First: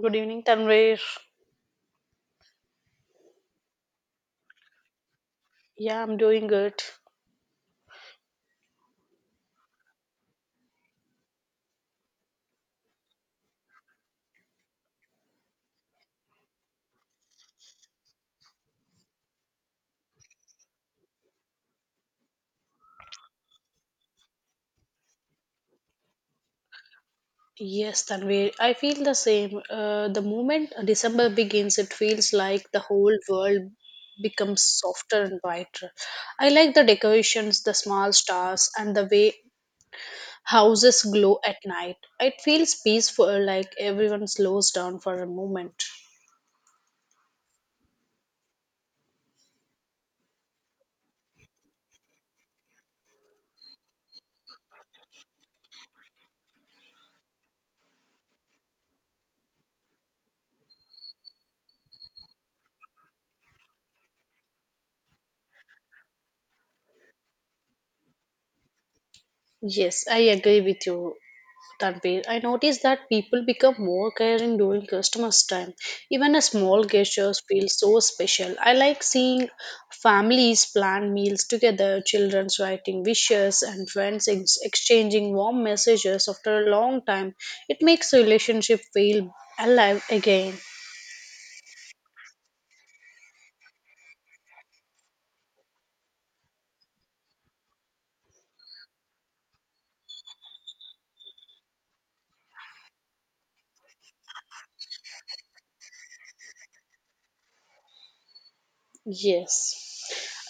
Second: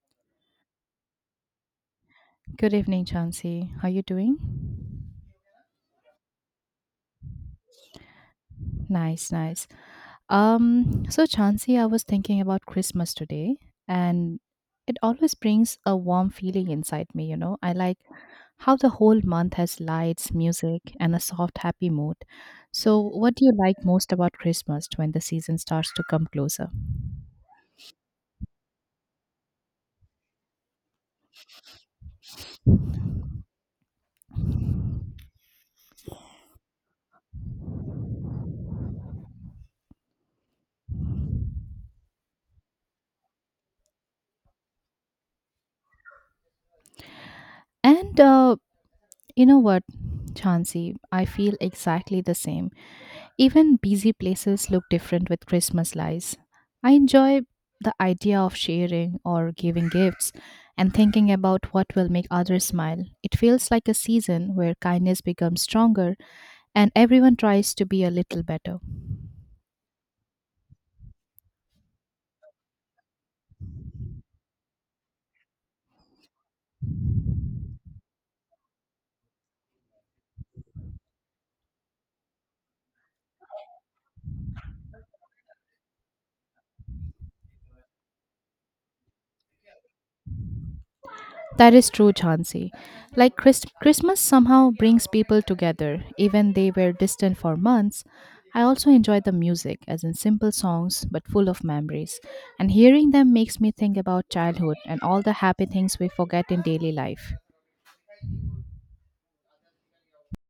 Good evening, Tanvir. Good evening, Chansey. How you doing? Yeah, I'm doing good. Nice, nice. So Chansey, I was thinking about Christmas today, and it always brings a warm feeling inside me, you know. I like how the whole month has lights, music, and a soft, happy mood. So, what do you like most about Christmas when the season starts to come closer? Yes, Tanvir, I feel the same. The moment December begins, it feels like the whole world becomes softer and brighter. I like the decorations, the small stars, and the way houses glow at night. It feels peaceful, like everyone slows down for a moment. And You know what, Chansey, I feel exactly the same. Even busy places look different with Christmas lights. I enjoy the idea of sharing or giving gifts and thinking about what will make others smile. It feels like a season where kindness becomes stronger and everyone tries to be a little better. Yes, I agree with you. Tanvir, I noticed that people become more caring during customers' time. Even a small gestures feel so special. I like seeing families plan meals together, children's writing wishes, and friends exchanging warm messages after a long time. It makes relationship feel alive again. That is true, Chauncey. Like Christmas somehow brings people together, even they were distant for months. I also enjoy the music, as in simple songs but full of memories, and hearing them makes me think about childhood and all the happy things we forget in daily life. Yes.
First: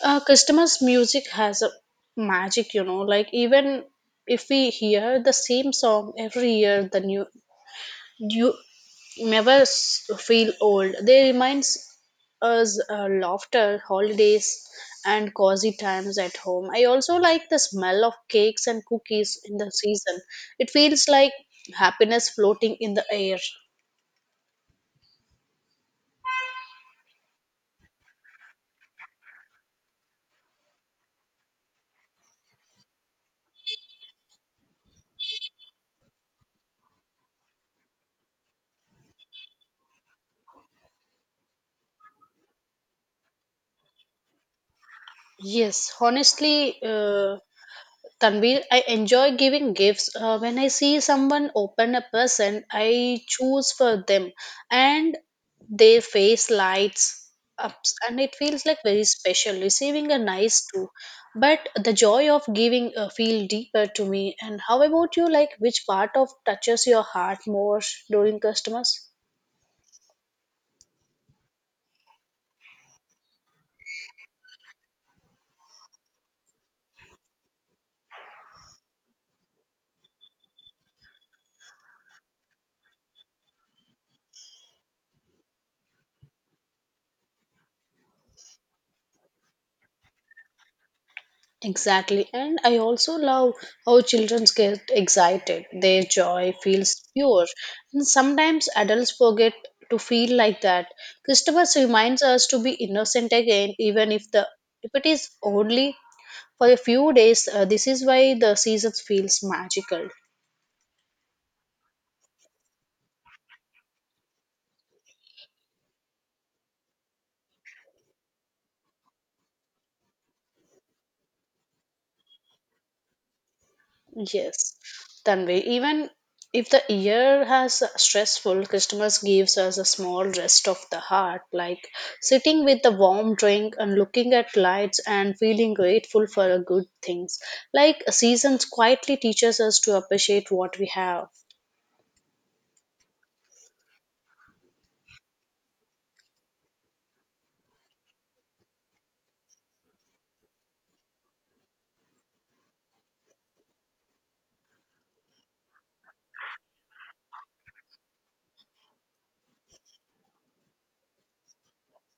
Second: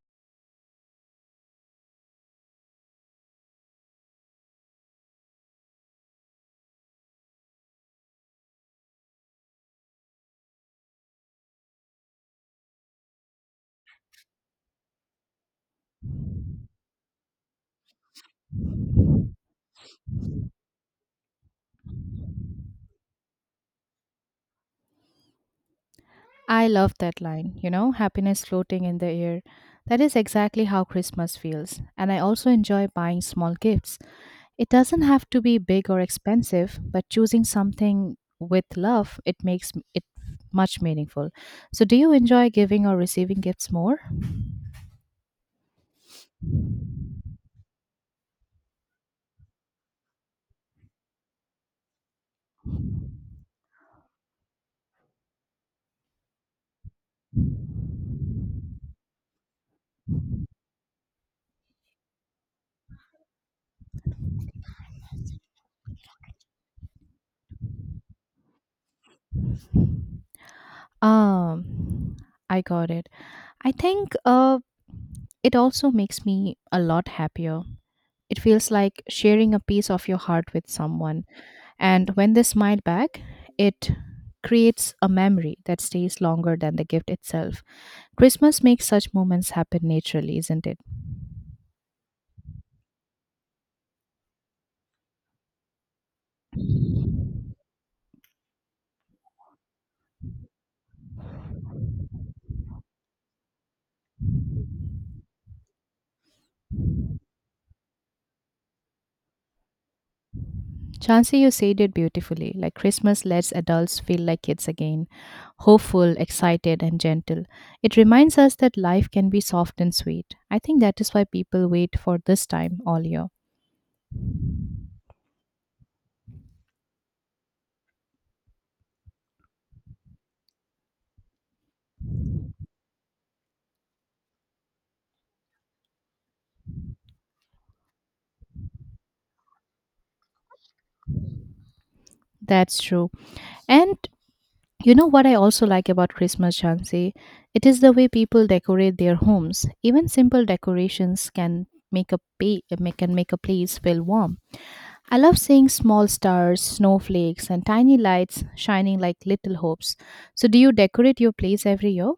Customers' music has a magic, you know, like even if we hear the same song every year, the new you never feel old. They reminds us laughter, holidays, and cozy times at home. I also like the smell of cakes and cookies in the season. It feels like happiness floating in the air. I love that line, you know, happiness floating in the air. That is exactly how Christmas feels, and I also enjoy buying small gifts. It doesn't have to be big or expensive, but choosing something with love, it makes it much meaningful. So do you enjoy giving or receiving gifts more? Yes, honestly, Tanvir, I enjoy giving gifts. When I see someone open a present, I choose for them, and their face lights up, and it feels like very special. Receiving a nice too, but the joy of giving feel deeper to me. And how about you? Like, which part of touches your heart more during customers? Um I got it. I think it also makes me a lot happier. It feels like sharing a piece of your heart with someone. And when they smile back, it creates a memory that stays longer than the gift itself. Christmas makes such moments happen naturally, isn't it? Exactly. And I also love how children get excited. Their joy feels pure. And sometimes adults forget to feel like that. Christmas reminds us to be innocent again, even if it is only for a few days. This is why the season feels magical. Chansey, you said it beautifully. Like Christmas lets adults feel like kids again, hopeful, excited, and gentle. It reminds us that life can be soft and sweet. I think that is why people wait for this time all year. Yes, Tanvi. Even if the year has stressful, Christmas gives us a small rest of the heart, like sitting with a warm drink and looking at lights and feeling grateful for the good things. Like seasons quietly teaches us to appreciate what we have. That's true. And you know what I also like about Christmas, Chansey? It is the way people decorate their homes. Even simple decorations can make a pa- make can make a place feel warm. I love seeing small stars, snowflakes, and tiny lights shining like little hopes. So, do you decorate your place every year?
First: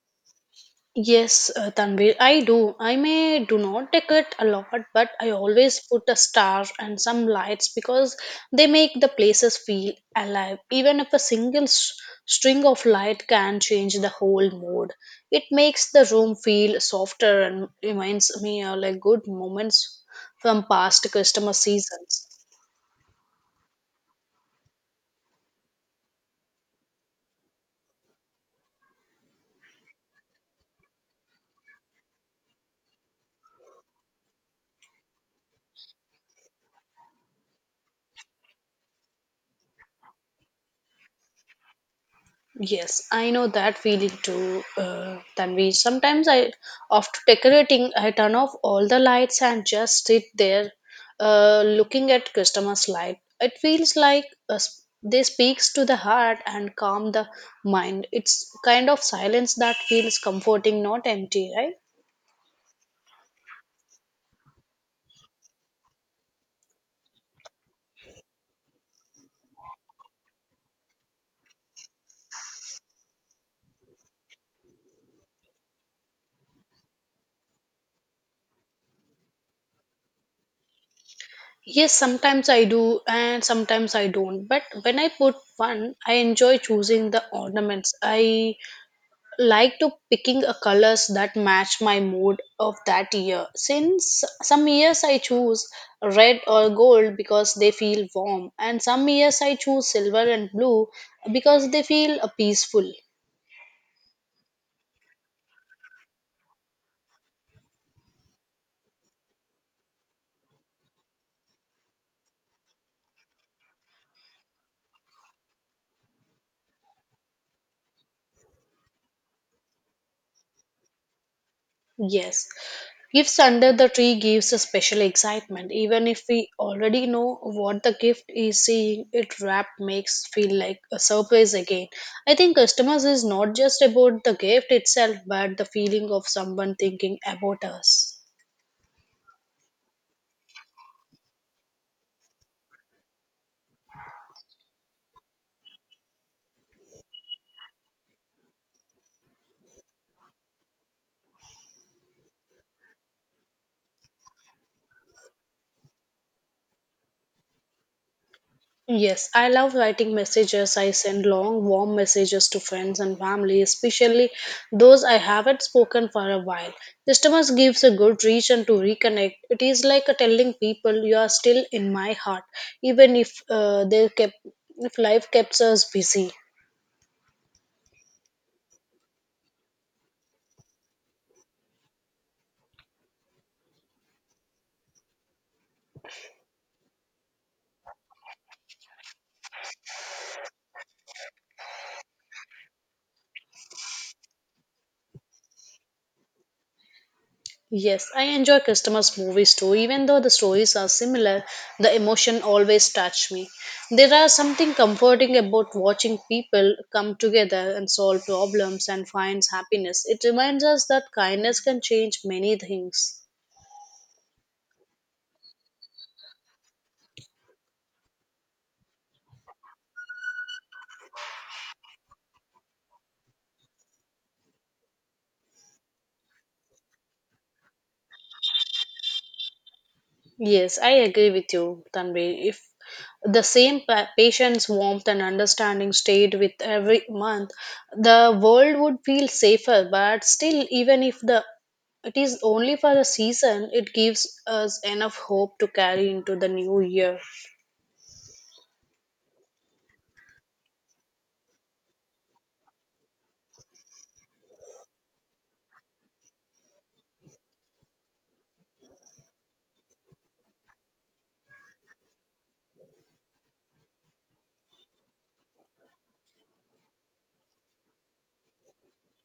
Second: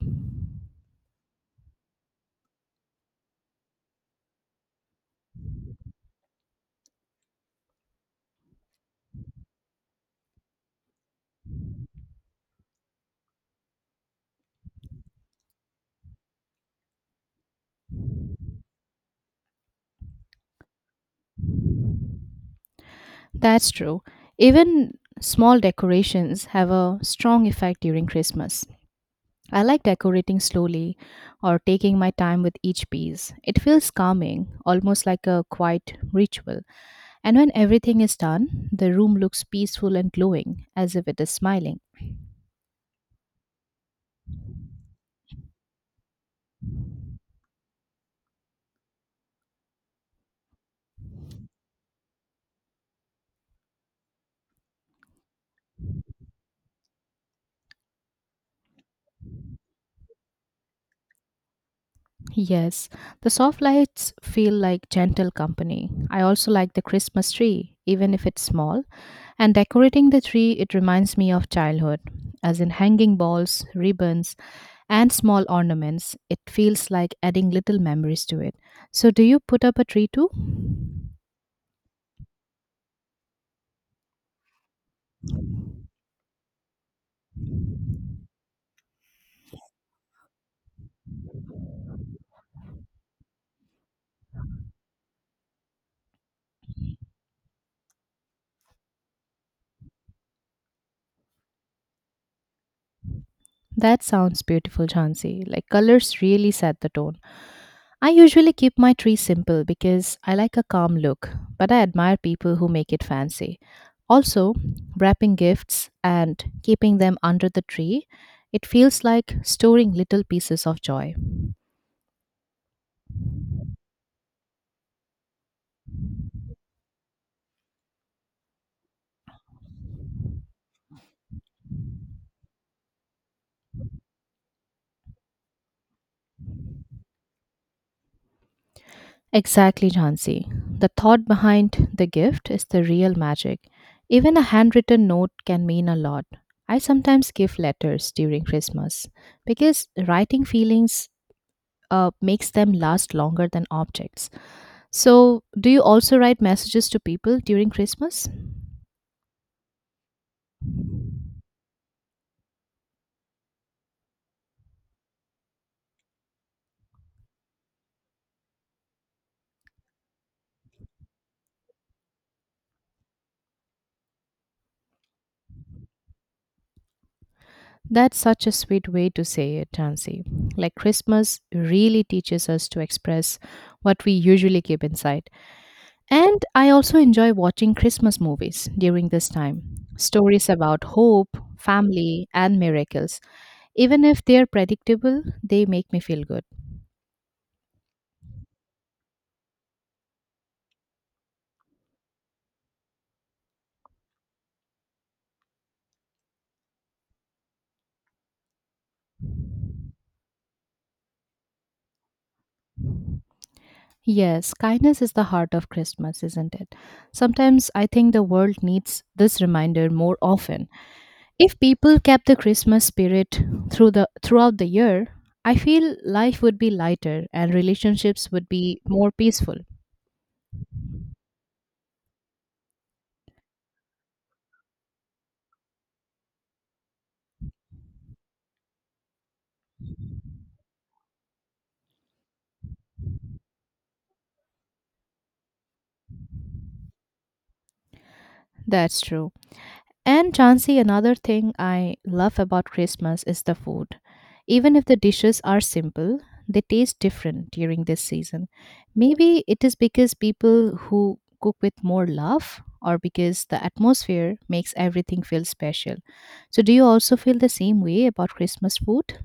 Yes, Tanvir, I do. I may do not decorate a lot, but I always put a star and some lights because they make the places feel alive. Even if a single string of light can change the whole mood, it makes the room feel softer and reminds me of like good moments from past customer seasons. That's true. Even small decorations have a strong effect during Christmas. I like decorating slowly or taking my time with each piece. It feels calming, almost like a quiet ritual. And when everything is done, the room looks peaceful and glowing, as if it is smiling. Yes, I know that feeling too, Tanvi. Sometimes I, after decorating, I turn off all the lights and just sit there, looking at customers' light. It feels like they speaks to the heart and calm the mind. It's kind of silence that feels comforting, not empty, right? Yes, the soft lights feel like gentle company. I also like the Christmas tree, even if it's small, and decorating the tree, it reminds me of childhood, as in hanging balls, ribbons, and small ornaments. It feels like adding little memories to it. So, do you put up a tree too? Yes, sometimes I do and sometimes I don't. But when I put one, I enjoy choosing the ornaments. I like to picking a colors that match my mood of that year. Since some years I choose red or gold because they feel warm, and some years I choose silver and blue because they feel peaceful. That sounds beautiful, Jansi. Like colors really set the tone. I usually keep my tree simple because I like a calm look, but I admire people who make it fancy. Also, wrapping gifts and keeping them under the tree, it feels like storing little pieces of joy. Yes. Gifts under the tree gives a special excitement. Even if we already know what the gift is, seeing it wrapped makes feel like a surprise again. I think customers is not just about the gift itself, but the feeling of someone thinking about us. Exactly, Jansi. The thought behind the gift is the real magic. Even a handwritten note can mean a lot. I sometimes give letters during Christmas because writing feelings makes them last longer than objects. So, do you also write messages to people during Christmas? Yes, I love writing messages. I send long, warm messages to friends and family, especially those I haven't spoken for a while. Customers gives a good reason to reconnect. It is like a telling people you are still in my heart, even if they kept if life keeps us busy. That's such a sweet way to say it, Tansy. Like, Christmas really teaches us to express what we usually keep inside. And I also enjoy watching Christmas movies during this time. Stories about hope, family, and miracles. Even if they're predictable, they make me feel good. Yes, I enjoy Christmas movies too. Even though the stories are similar, the emotion always touch me. There are something comforting about watching people come together and solve problems and find happiness. It reminds us that kindness can change many things. Yes, kindness is the heart of Christmas, isn't it? Sometimes I think the world needs this reminder more often. If people kept the Christmas spirit throughout the year, I feel life would be lighter and relationships would be more peaceful. Yes, I agree with you, Tanvi. If the same patience, warmth, and understanding stayed with every month, the world would feel safer. But still, even if the it is only for a season, it gives us enough hope to carry into the new year. That's true. And Chansey, another thing I love about Christmas is the food. Even if the dishes are simple, they taste different during this season. Maybe it is because people who cook with more love or because the atmosphere makes everything feel special. So do you also feel the same way about Christmas food?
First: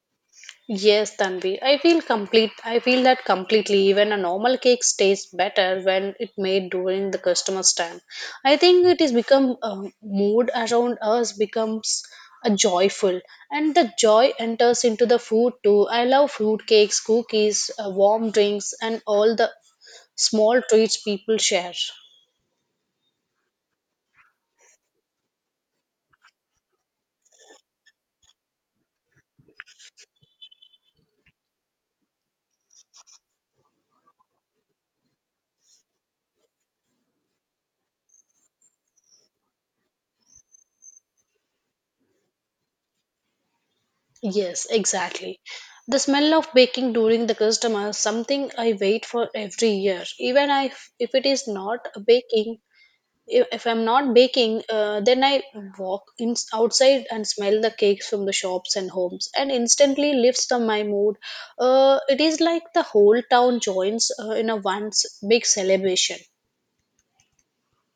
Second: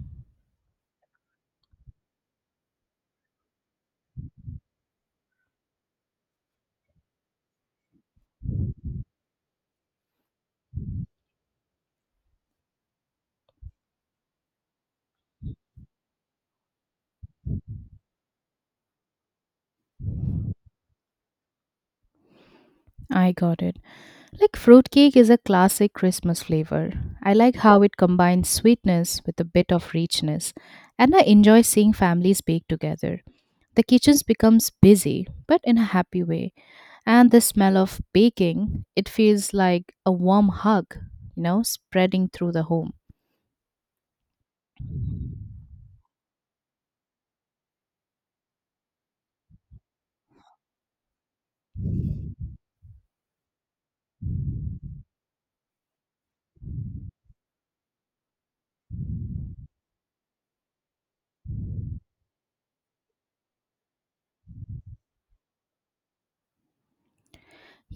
Yes, Tanvi. I feel complete. I feel that completely. Even a normal cake tastes better when it made during the customer's time. I think it is become a mood around us becomes a joyful, and the joy enters into the food too. I love fruit cakes, cookies, warm drinks, and all the small treats people share. I got it. Like fruitcake is a classic Christmas flavor. I like how it combines sweetness with a bit of richness, and I enjoy seeing families bake together. The kitchen becomes busy, but in a happy way. And the smell of baking, it feels like a warm hug, you know, spreading through the home. Yes, exactly. The smell of baking during the customer is something I wait for every year. Even I, if it is not a baking, if I'm not baking , then I walk in, outside and smell the cakes from the shops and homes and instantly lifts the, my mood, it is like the whole town joins in a once big celebration.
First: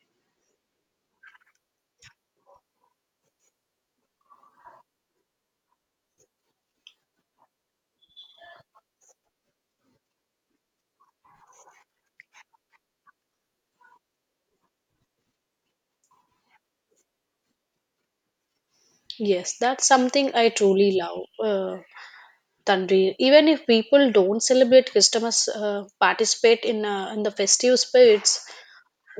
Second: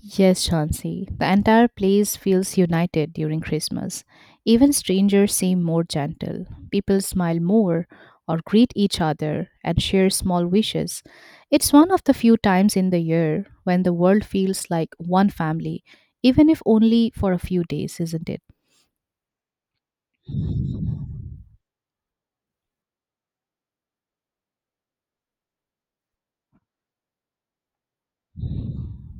Yes, Chauncey. The entire place feels united during Christmas. Even strangers seem more gentle. People smile more or greet each other and share small wishes. It's one of the few times in the year when the world feels like one family, even if only for a few days, isn't it? Yes, that's something I truly love, Tanri. Even if people don't celebrate Christmas, participate in the festive spirits,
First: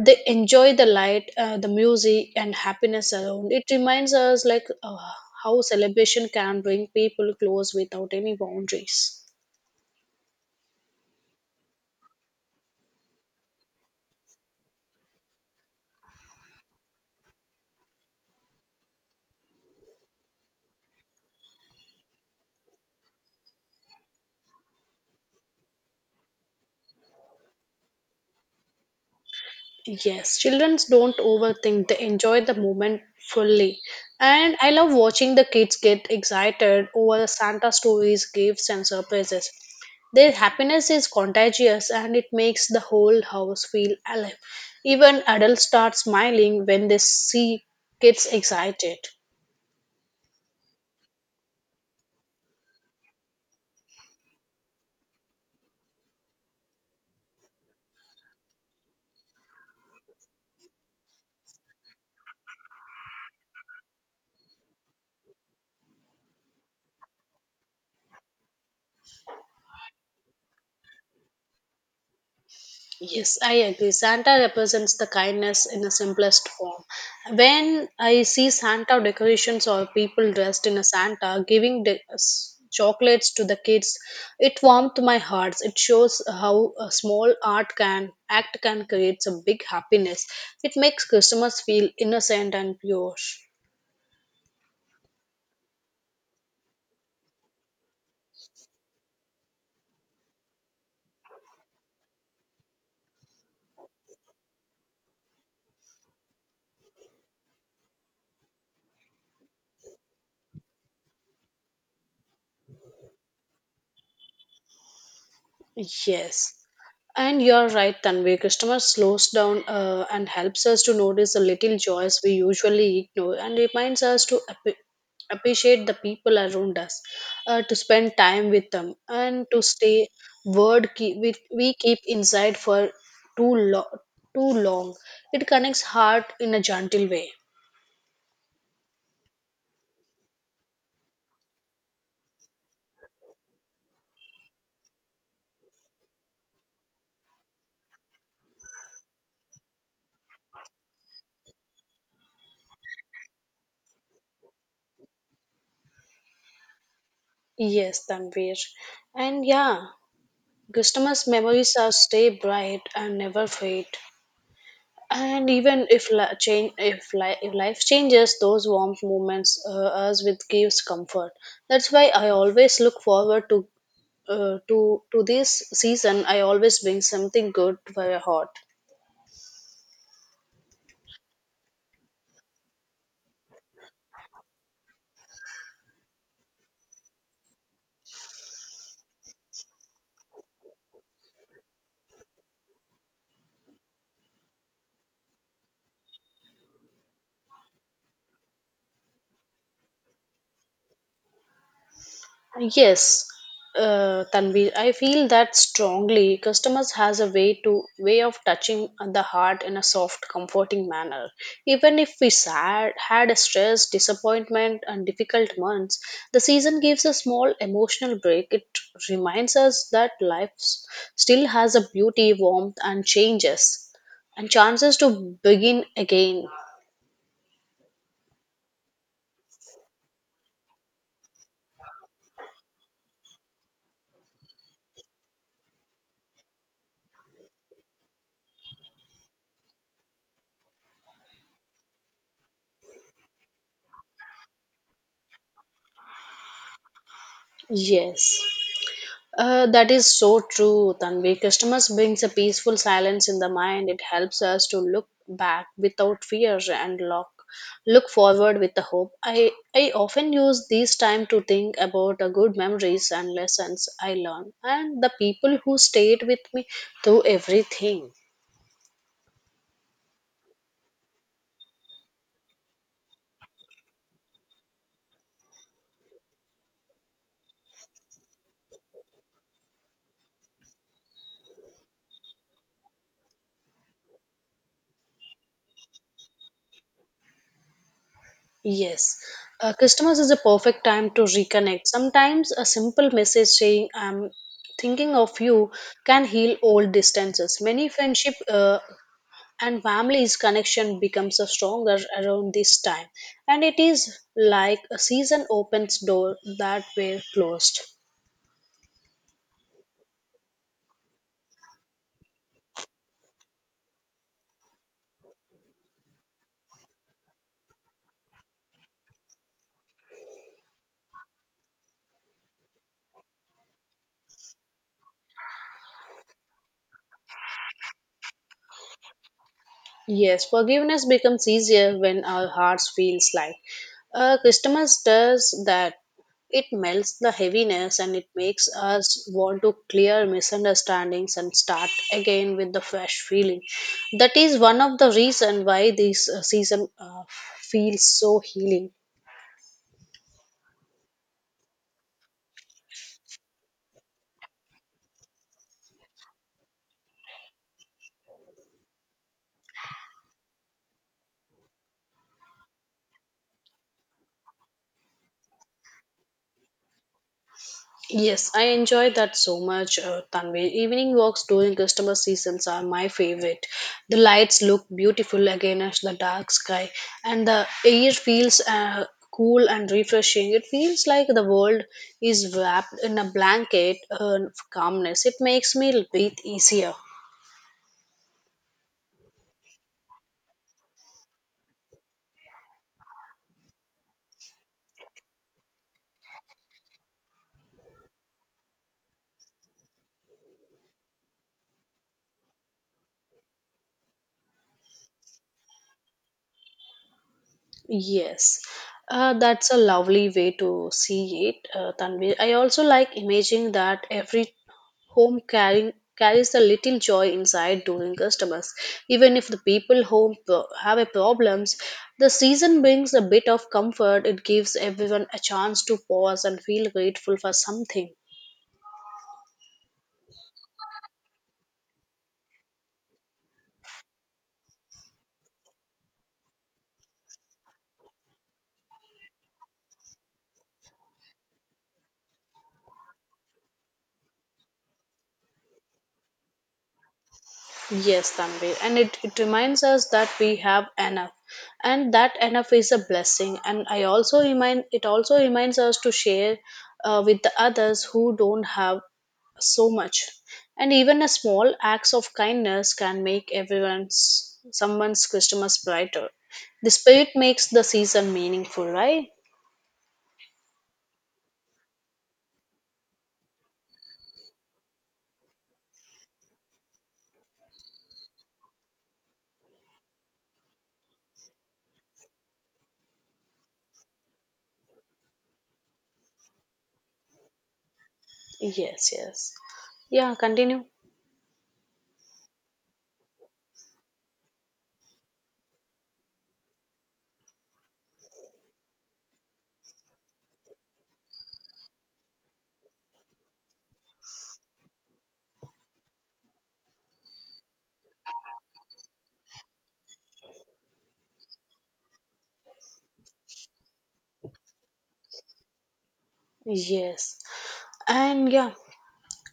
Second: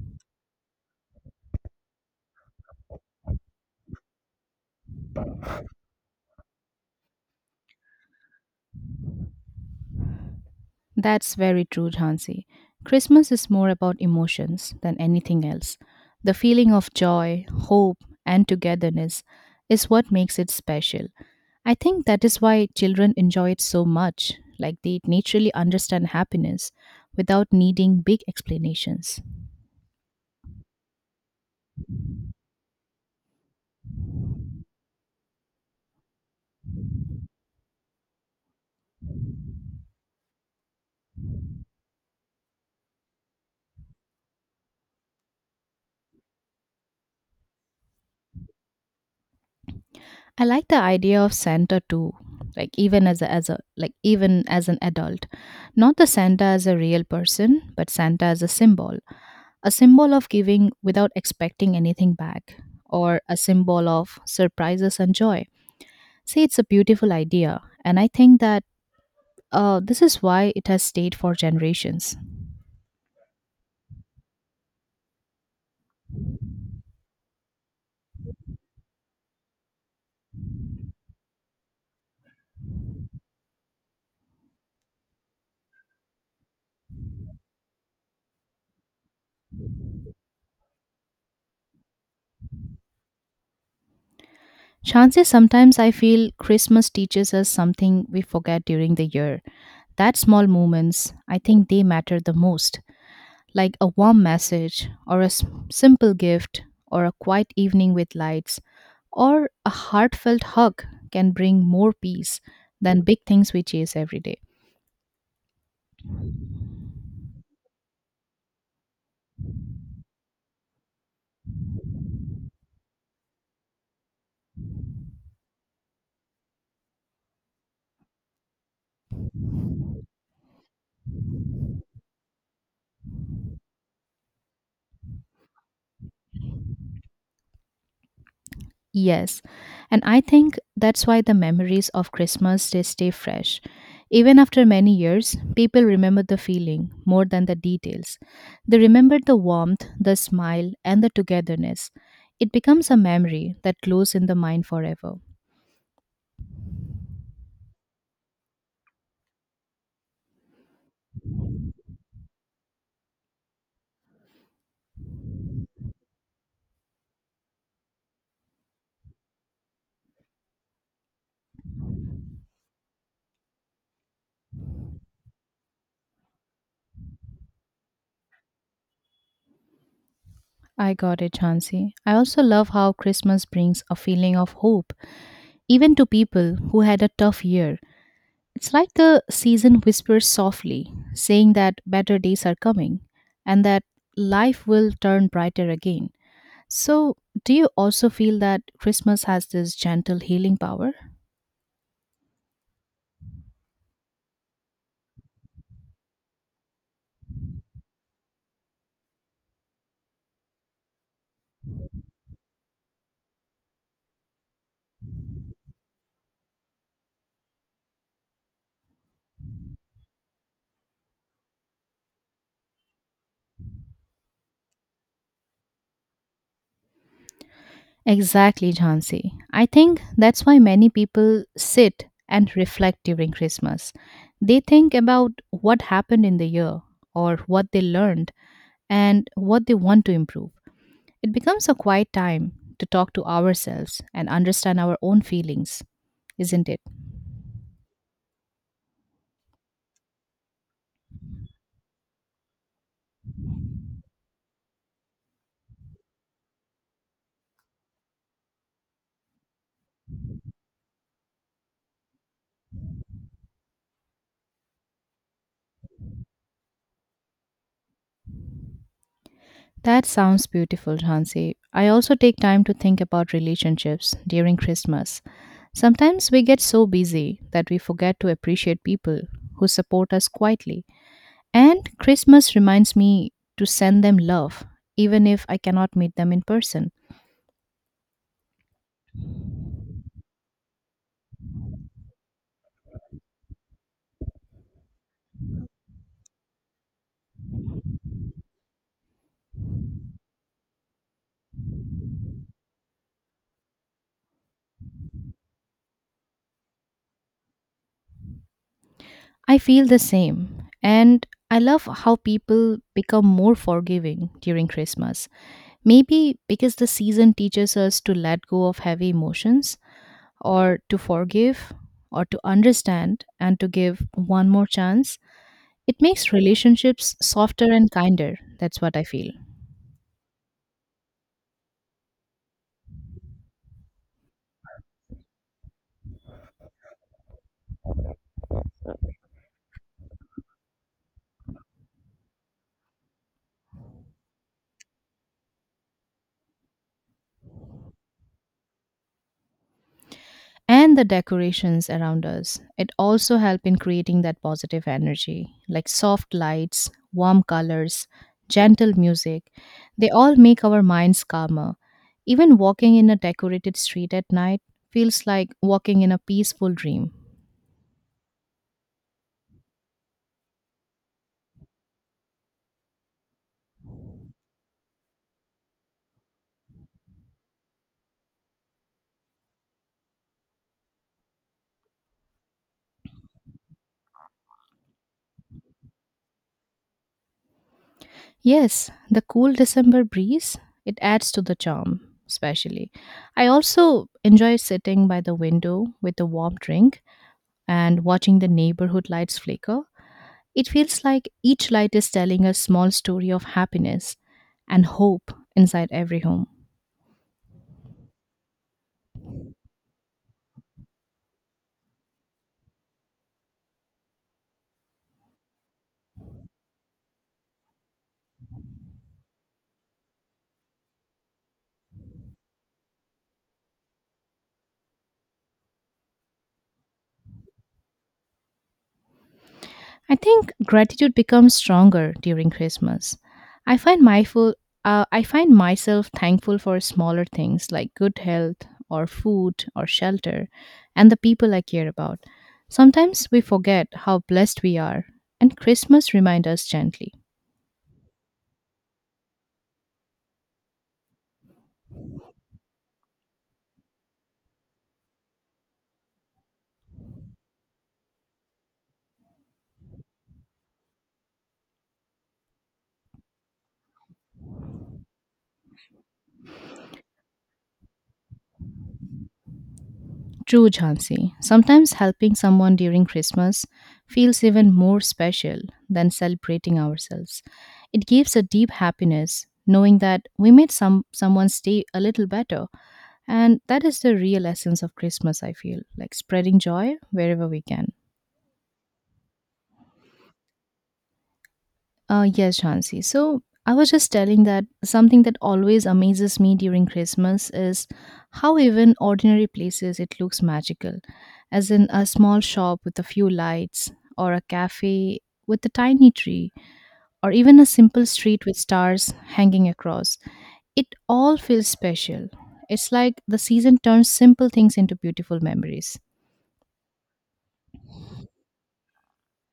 they enjoy the light, the music and happiness around it. Reminds us like, how celebration can bring people close without any boundaries. That's very true, Jhansi. Christmas is more about emotions than anything else. The feeling of joy, hope, and togetherness is what makes it special. I think that is why children enjoy it so much, like they naturally understand happiness without needing big explanations. Yes, children don't overthink. They enjoy the moment fully, and I love watching the kids get excited over the Santa stories, gifts, and surprises. Their happiness is contagious, and it makes the whole house feel alive. Even adults start smiling when they see kids excited. I like the idea of Santa too, like even as an adult. Not the Santa as a real person, but Santa as a symbol, a symbol of giving without expecting anything back, or a symbol of surprises and joy. See, it's a beautiful idea, and I think that this is why it has stayed for generations. Yes, I agree. Santa represents the kindness in the simplest form. When I see Santa decorations or people dressed in a Santa giving chocolates to the kids, it warmed my heart. It shows how a small art can act can create a big happiness. It makes Christmas feel innocent and pure. Chances sometimes I feel Christmas teaches us something we forget during the year. That small moments, I think they matter the most. Like a warm message, or a simple gift, or a quiet evening with lights, or a heartfelt hug can bring more peace than big things we chase every day. Yes. And you're right, Tanvi. Customer slows down and helps us to notice the little joys we usually ignore and reminds us to appreciate the people around us, to spend time with them, and to stay word keep, we keep inside for too, lo- too long. It connects heart in a gentle way. Yes, and I think that's why the memories of Christmas they stay fresh. Even after many years, people remember the feeling more than the details. They remember the warmth, the smile, and the togetherness. It becomes a memory that glows in the mind forever. Yes, Tanvir. And yeah, customers' memories are stay bright and never fade. And even if, if life changes those warm moments, us with gives comfort. That's why I always look forward to, to this season. I always bring something good for your heart. I got it, Chansey. I also love how Christmas brings a feeling of hope, even to people who had a tough year. It's like the season whispers softly, saying that better days are coming and that life will turn brighter again. So, do you also feel that Christmas has this gentle healing power? Yes, Tanvi, I feel that strongly. Customers has a way of touching the heart in a soft, comforting manner. Even if we sad, had a stress, disappointment, and difficult months, the season gives a small emotional break. It reminds us that life still has a beauty, warmth, and changes, and chances to begin again. Exactly, Jhansi. I think that's why many people sit and reflect during Christmas. They think about what happened in the year or what they learned and what they want to improve. It becomes a quiet time to talk to ourselves and understand our own feelings, isn't it? Yes. That is so true, Tanvi. Customers brings a peaceful silence in the mind. It helps us to look back without fear and look forward with the hope. I often use this time to think about the good memories and lessons I learned and the people who stayed with me through everything. That sounds beautiful, Hansi. I also take time to think about relationships during Christmas. Sometimes we get so busy that we forget to appreciate people who support us quietly. And Christmas reminds me to send them love, even if I cannot meet them in person. Yes. Customers is a perfect time to reconnect. Sometimes a simple message saying I'm thinking of you can heal old distances. Many friendship, and families connection becomes a stronger around this time, and it is like a season opens door that were closed. I feel the same. And I love how people become more forgiving during Christmas. Maybe because the season teaches us to let go of heavy emotions or to forgive or to understand and to give one more chance. It makes relationships softer and kinder. That's what I feel. Yes, forgiveness becomes easier when our hearts feels light. Christmas does that. It melts the heaviness, and it makes us want to clear misunderstandings and start again with the fresh feeling. That is one of the reason why this, season, feels so healing. And the decorations around us, it also help in creating that positive energy, like soft lights, warm colors, gentle music, they all make our minds calmer. Even walking in a decorated street at night feels like walking in a peaceful dream. Yes, I enjoy that so much, Tanvi. Evening walks during customer seasons are my favorite. The lights look beautiful against the dark sky, and the air feels cool and refreshing. It feels like the world is wrapped in a blanket of calmness. It makes me breathe easier. Yes, the cool December breeze, it adds to the charm, especially. I also enjoy sitting by the window with a warm drink and watching the neighborhood lights flicker. It feels like each light is telling a small story of happiness and hope inside every home. Yes, that's a lovely way to see it, Tanvi. I also like imagining that every home carrying carries a little joy inside during customers. Even if the people home have a problems, the season brings a bit of comfort. It gives everyone a chance to pause and feel grateful for something. I think gratitude becomes stronger during Christmas. I find mindful I find myself thankful for smaller things like good health or food or shelter and the people I care about. Sometimes we forget how blessed we are and Christmas reminds us gently. Yes, Tanvir, and it reminds us that we have enough, and that enough is a blessing. And I also remind it also reminds us to share, with the others who don't have so much, and even a small acts of kindness can make everyone's someone's Christmas brighter. The spirit makes the season meaningful, right? True, Jhansi. Sometimes helping someone during Christmas feels even more special than celebrating ourselves. It gives a deep happiness knowing that we made someone's day a little better, and that is the real essence of Christmas. I feel like spreading joy wherever we can. Yes, yes, yeah. Continue. Yes, Shansi. So I was just telling that something that always amazes me during Christmas is how even ordinary places it looks magical, as in a small shop with a few lights, or a cafe with a tiny tree, or even a simple street with stars hanging across. It all feels special. It's like the season turns simple things into beautiful memories. Yes, and yeah,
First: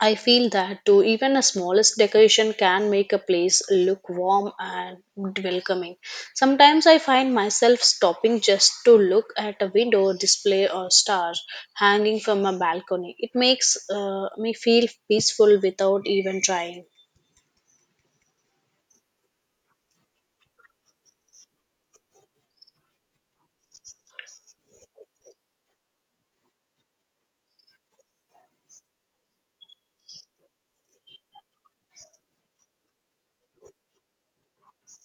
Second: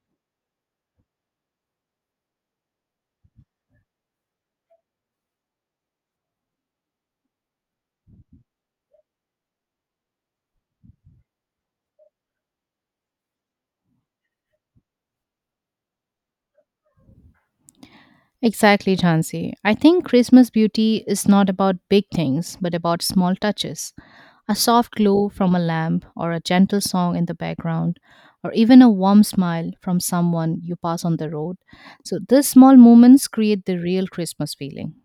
I feel that too. Even a smallest decoration can make a place look warm and welcoming. Sometimes I find myself stopping just to look at a window display or stars hanging from a balcony. It makes me feel peaceful without even trying. Exactly, Jansi. I think Christmas beauty is not about big things, but about small touches. A soft glow from a lamp, or a gentle song in the background, or even a warm smile from someone you pass on the road. So, these small moments create the real Christmas feeling.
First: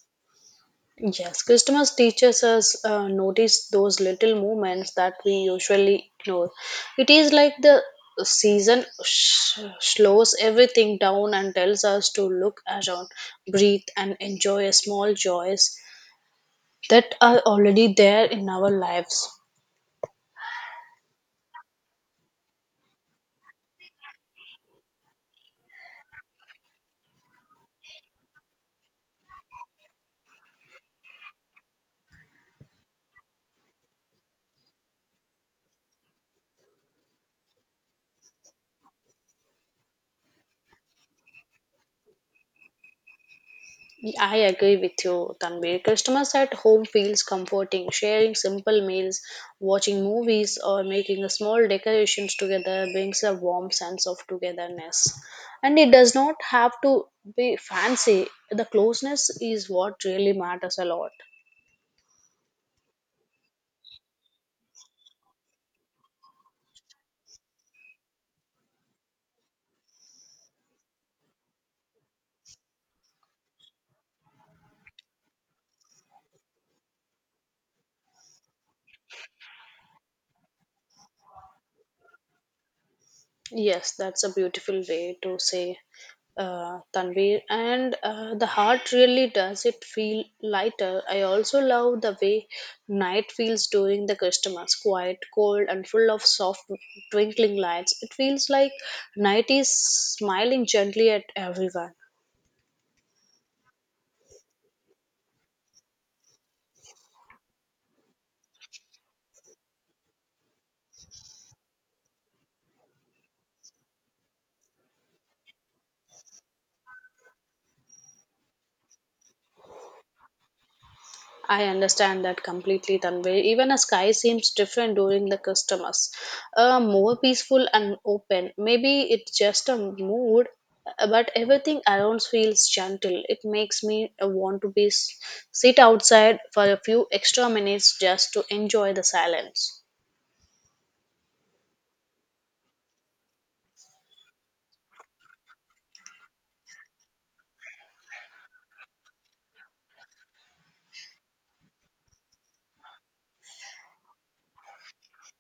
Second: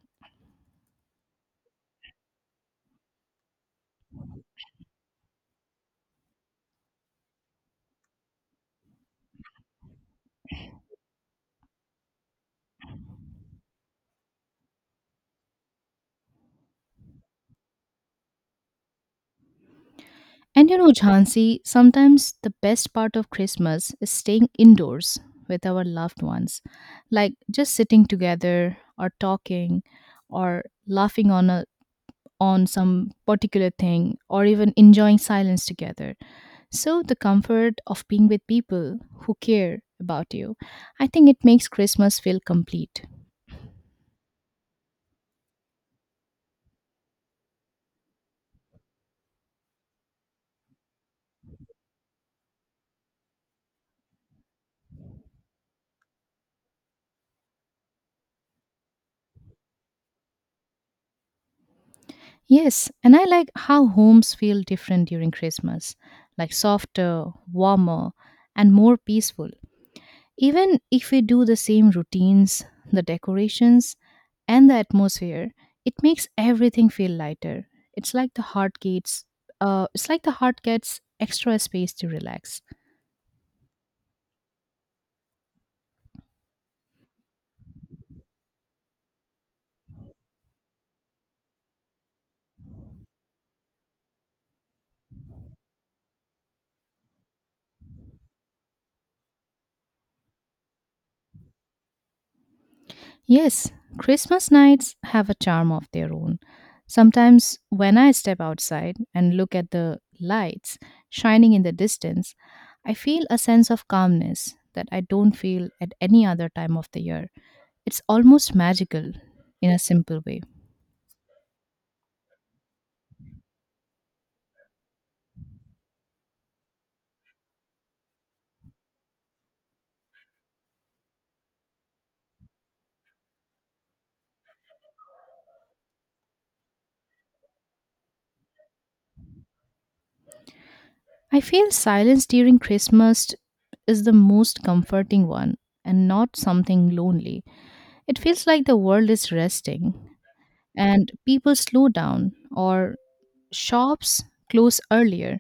Yes, Christmas teaches us, notice those little moments that we usually ignore. It is like the season slows everything down and tells us to look around, breathe, and enjoy small joys that are already there in our lives. And you know, Jhansi, sometimes the best part of Christmas is staying indoors with our loved ones, like just sitting together or talking or laughing on some particular thing or even enjoying silence together. So the comfort of being with people who care about you, I think it makes Christmas feel complete. I agree with you, Tanvir. Customers at home feels comforting. Sharing simple meals, watching movies, or making a small decorations together brings a warm sense of togetherness. And it does not have to be fancy. The closeness is what really matters a lot. Yes, and I like how homes feel different during Christmas, like softer, warmer, and more peaceful. Even if we do the same routines, the decorations, and the atmosphere, it makes everything feel lighter. It's like the heart gets, it's like the heart gets extra space to relax. Yes, that's a beautiful way to say Tanvir, and the heart really does it feel lighter. I also love the way night feels during the Christmas, quiet, cold, and full of soft twinkling lights. It feels like night is smiling gently at everyone. Yes, Christmas nights have a charm of their own. Sometimes when I step outside and look at the lights shining in the distance, I feel a sense of calmness that I don't feel at any other time of the year. It's almost magical in a simple way. I understand that completely, Tanvi. Even a sky seems different during the customers, more peaceful and open. Maybe it's just a mood, but everything around feels gentle. It makes me want to sit outside for a few extra minutes just to enjoy the silence. I feel silence during Christmas is the most comforting one and not something lonely. It feels like the world is resting and people slow down, or shops close earlier,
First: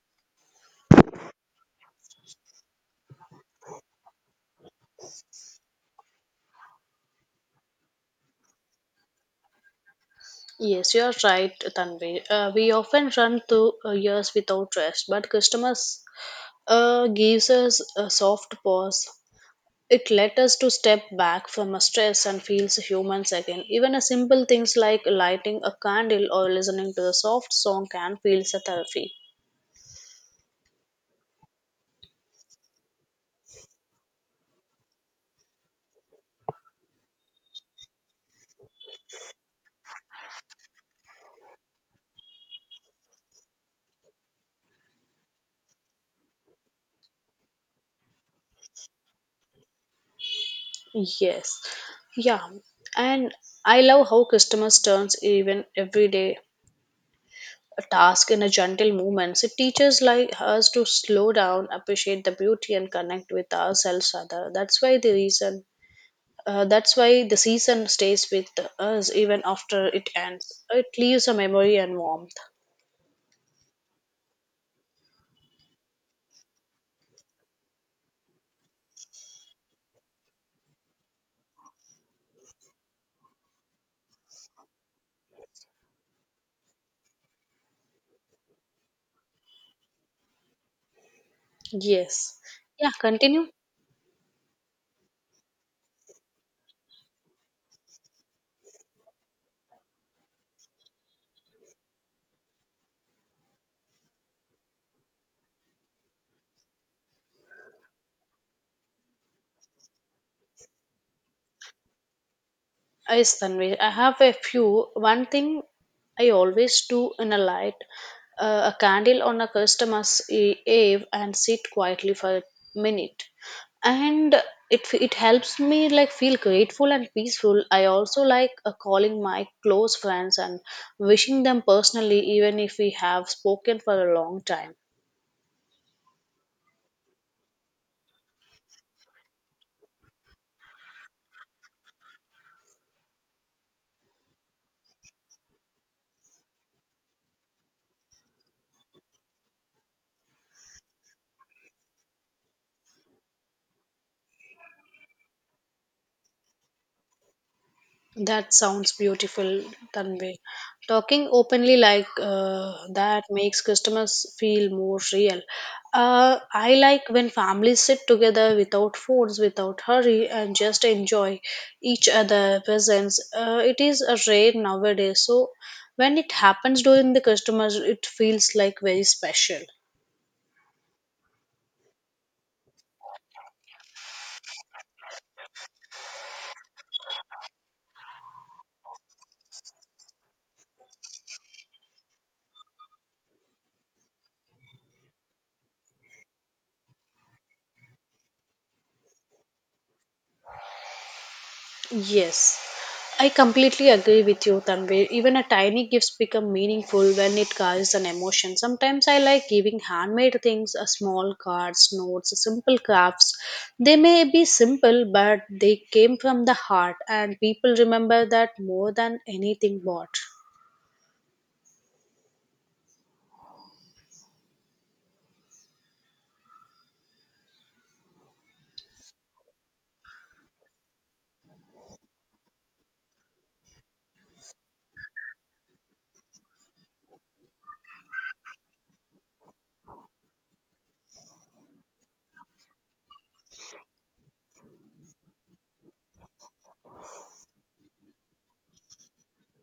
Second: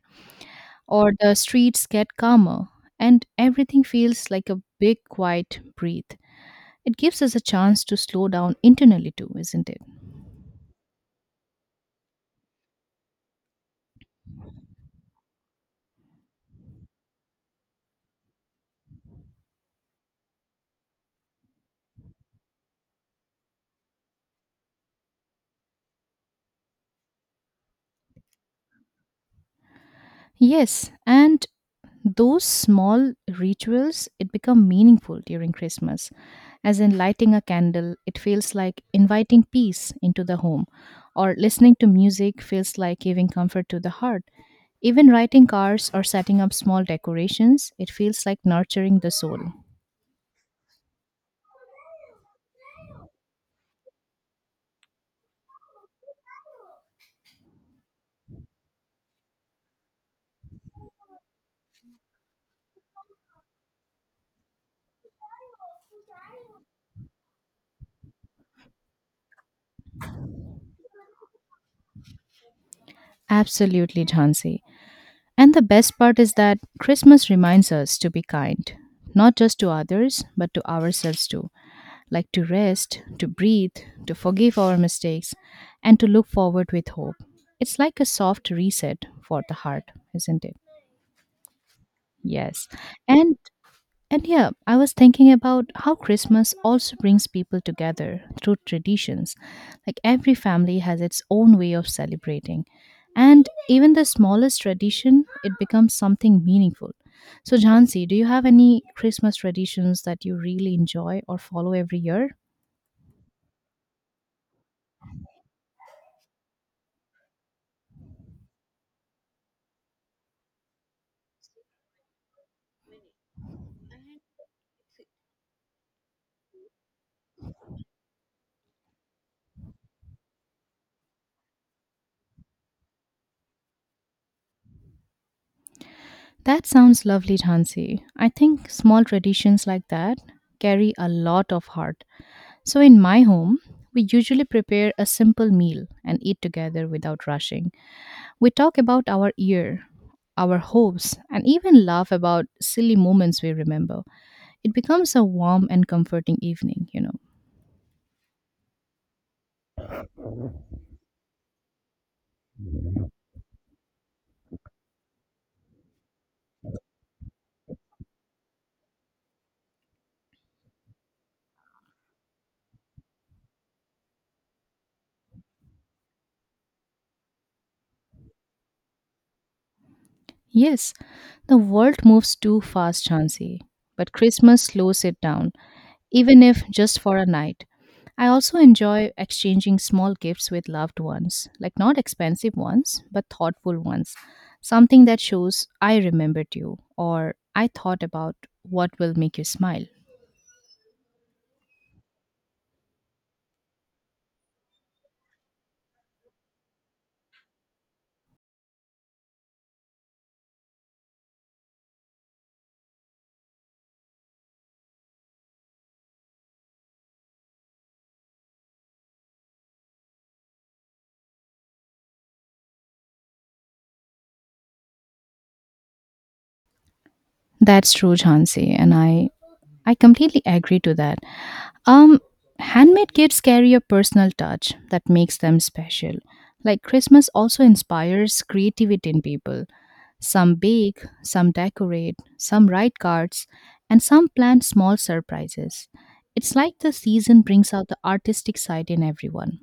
or the streets get calmer, and everything feels like a big quiet breath. It gives us a chance to slow down internally too, isn't it? Yes, you're right, Tanvi. We often run through years without rest, but customers gives us a soft pause. It led us to step back from stress and feels humans again. Even a simple things like lighting a candle or listening to a soft song can feel a therapy. Yes, and those small rituals it become meaningful during Christmas, as in lighting a candle it feels like inviting peace into the home, or listening to music feels like giving comfort to the heart, even writing cards or setting up small decorations it feels like nurturing the soul. Yes. Yeah. And I love how customers turns even everyday task in a gentle movements. It teaches like us to slow down, appreciate the beauty and connect with ourselves other. That's why the season stays with us even after it ends. It leaves a memory and warmth. Absolutely, Jhansi. And the best part is that Christmas reminds us to be kind, not just to others but to ourselves too, like to rest, to breathe, to forgive our mistakes, and to look forward with hope. It's like a soft reset for the heart, isn't it? Yes. Yes. Yeah, And continue. and yeah, I was thinking about how Christmas also brings people together through traditions. Like every family has its own way of celebrating. And even the smallest tradition, it becomes something meaningful. So, Jhansi, do you have any Christmas traditions that you really enjoy or follow every year? Yes, Tanvi. I have a few. One thing I always do in a light a candle on a customer's eve and sit quietly for a minute. And it helps me like feel grateful and peaceful. I also like calling my close friends and wishing them personally even if we have spoken for a long time. That sounds lovely, Jhansi. I think small traditions like that carry a lot of heart. So, in my home, we usually prepare a simple meal and eat together without rushing. We talk about our year, our hopes, and even laugh about silly moments we remember. It becomes a warm and comforting evening, you know. That sounds beautiful, Tanvi. Talking openly like that makes customers feel more real. I like when families sit together without phones, without hurry, and just enjoy each other' presence. It is a rare nowadays, so when it happens during the customers, it feels like very special. Yes, the world moves too fast, Chansi, but Christmas slows it down even if just for a night. I also enjoy exchanging small gifts with loved ones, like not expensive ones, but thoughtful ones. Something that shows I remembered you or I thought about what will make you smile. Yes, I completely agree with you, Tanvir. Even a tiny gifts become meaningful when it carries an emotion. Sometimes I like giving handmade things, a small cards, notes, simple crafts. They may be simple, but they came from the heart, and people remember that more than anything bought. That's true, Jhansi, and I completely agree to that. Um, Handmade gifts carry a personal touch that makes them special. Like Christmas also inspires creativity in people. Some bake, some decorate, some write cards, and some plan small surprises. It's like the season brings out the artistic side in everyone.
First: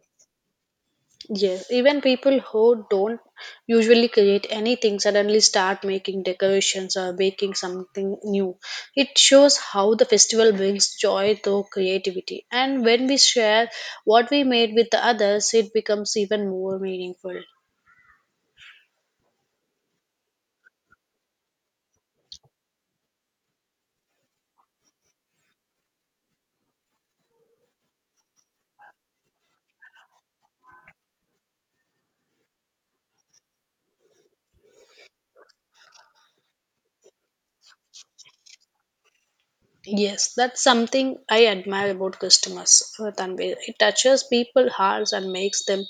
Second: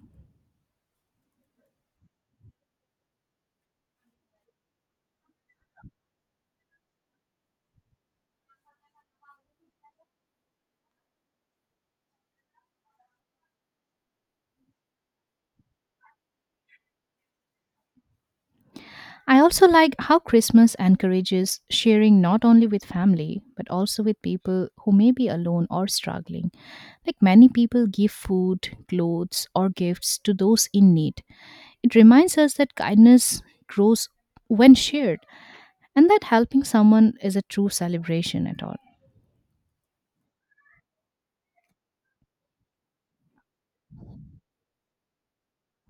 Yes, even people who don't usually create anything suddenly start making decorations or baking something new. It shows how the festival brings joy to creativity, and when we share what we made with the others, it becomes even more meaningful. I also like how Christmas encourages sharing not only with family, but also with people who may be alone or struggling. Like many people give food, clothes, or gifts to those in need. It reminds us that kindness grows when shared, and that helping someone is a true celebration at all. Yes, that's something I admire about customers, Tanvir. It touches people's hearts and makes them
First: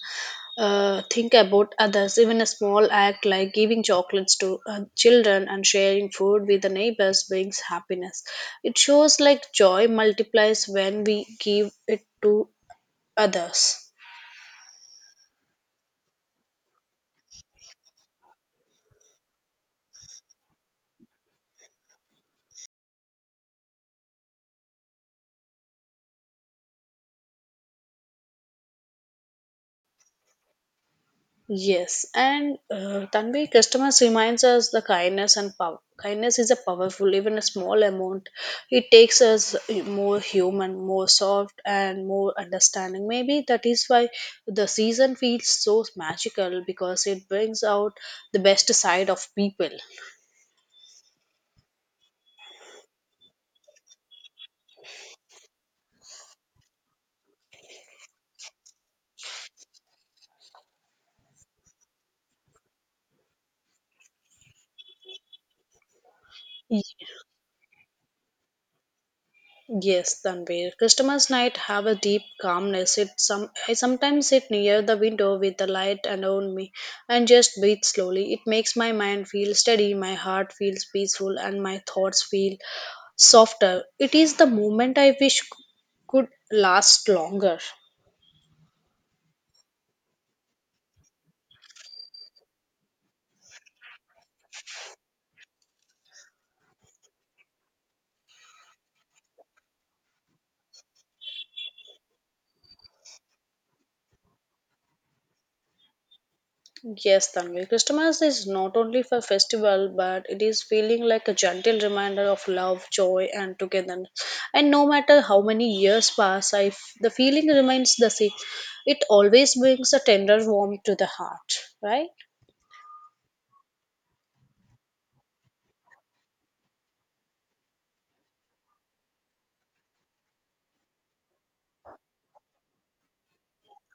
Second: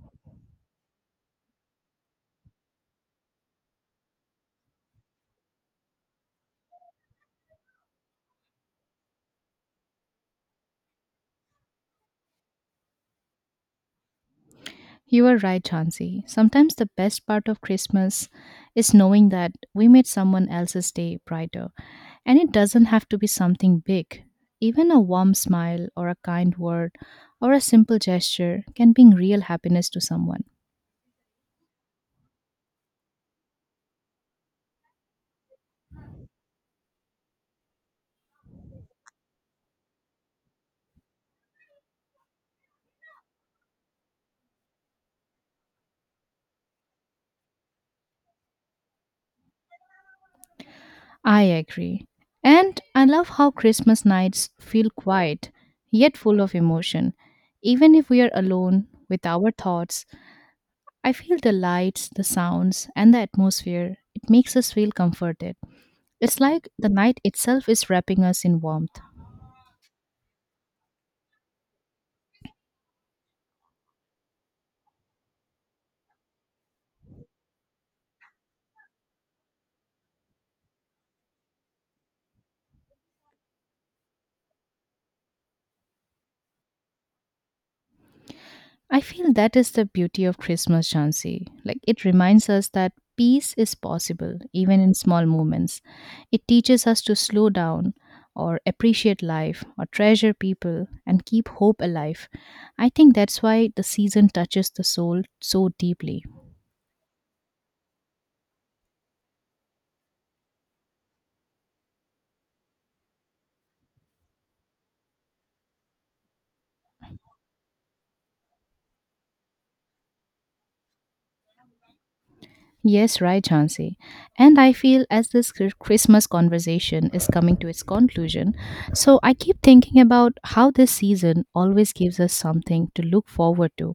think about others. Even a small act like giving chocolates to children and sharing food with the neighbors brings happiness. It shows like joy multiplies when we give it to others. You are right, Chansey. Sometimes the best part of Christmas is knowing that we made someone else's day brighter. And it doesn't have to be something big. Even a warm smile or a kind word or a simple gesture can bring real happiness to someone. Yes, and Tanvi, customers reminds us the kindness and power. Kindness is a powerful, even a small amount. It takes us more human, more soft, and more understanding. Maybe that is why the season feels so magical because it brings out the best side of people. I agree. And I love how Christmas nights feel quiet, yet full of emotion. Even if we are alone with our thoughts, I feel the lights, the sounds, and the atmosphere. It makes us feel comforted. It's like the night itself is wrapping us in warmth. Yes, Tanvir. Christmas night have a deep calmness. It some I sometimes sit near the window with the light around me and just breathe slowly. It makes my mind feel steady, my heart feels peaceful, and my thoughts feel softer. It is the moment I wish could last longer. I feel that is the beauty of Christmas, Jansi. Like it reminds us that peace is possible, even in small moments. It teaches us to slow down or appreciate life or treasure people and keep hope alive. I think that's why the season touches the soul so deeply. Yes, Tanvi. Christmas is not only a festival, but it is feeling like a gentle reminder of love, joy, and togetherness. And no matter how many years pass, the feeling remains the same. It always brings a tender warmth to the heart, right? Yes, right, Jansi. And I feel as this Christmas conversation is coming to its conclusion, so I keep thinking about how this season always gives us something to look forward to.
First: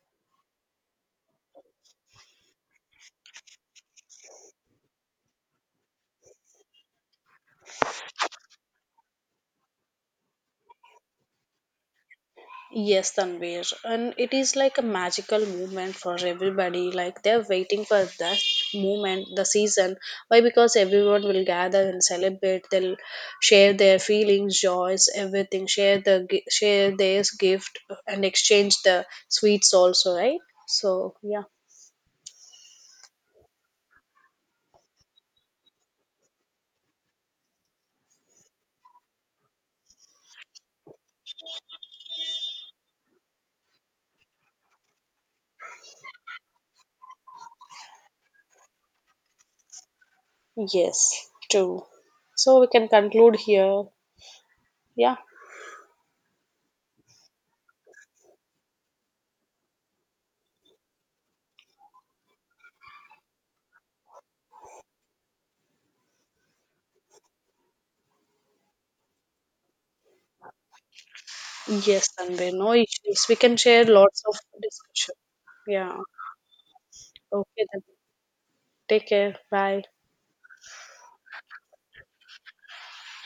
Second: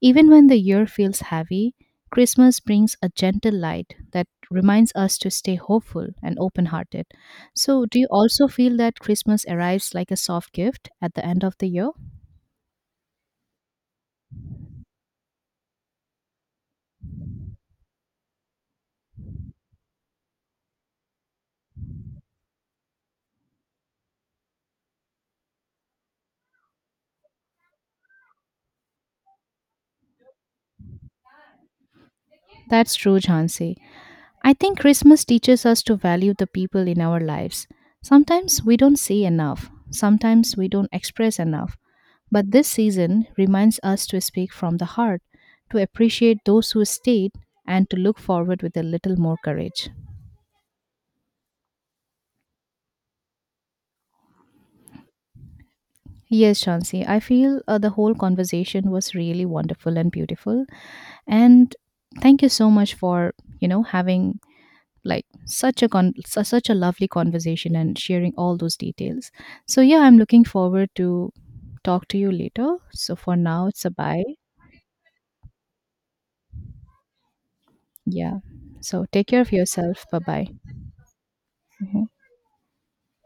Even when the year feels heavy, Christmas brings a gentle light that reminds us to stay hopeful and open hearted. So, do you also feel that Christmas arrives like a soft gift at the end of the year? Yes, Tanvir. And it is like a magical moment for everybody. Like they're waiting for that moment, the season. Why? Because everyone will gather and celebrate. They'll share their feelings, joys, everything. Share the share their gift and exchange the sweets also, right? So yeah. That's true, Jhansi. I think Christmas teaches us to value the people in our lives. Sometimes we don't say enough, sometimes we don't express enough. But this season reminds us to speak from the heart, to appreciate those who stayed, and to look forward with a little more courage. Yes, true. So we can conclude here. Yeah. Yes, Shansi, I feel the whole conversation was really wonderful and beautiful. And thank you so much for, you know, having like such a such a lovely conversation and sharing all those details. So yeah, I'm looking forward to talk Yes, to you Tanvir. No later. So issues. for We can now, share it's a lots bye. of discussion. Yeah. Okay. Then. Yeah. So Take take care. care of Bye. yourself. Bye bye.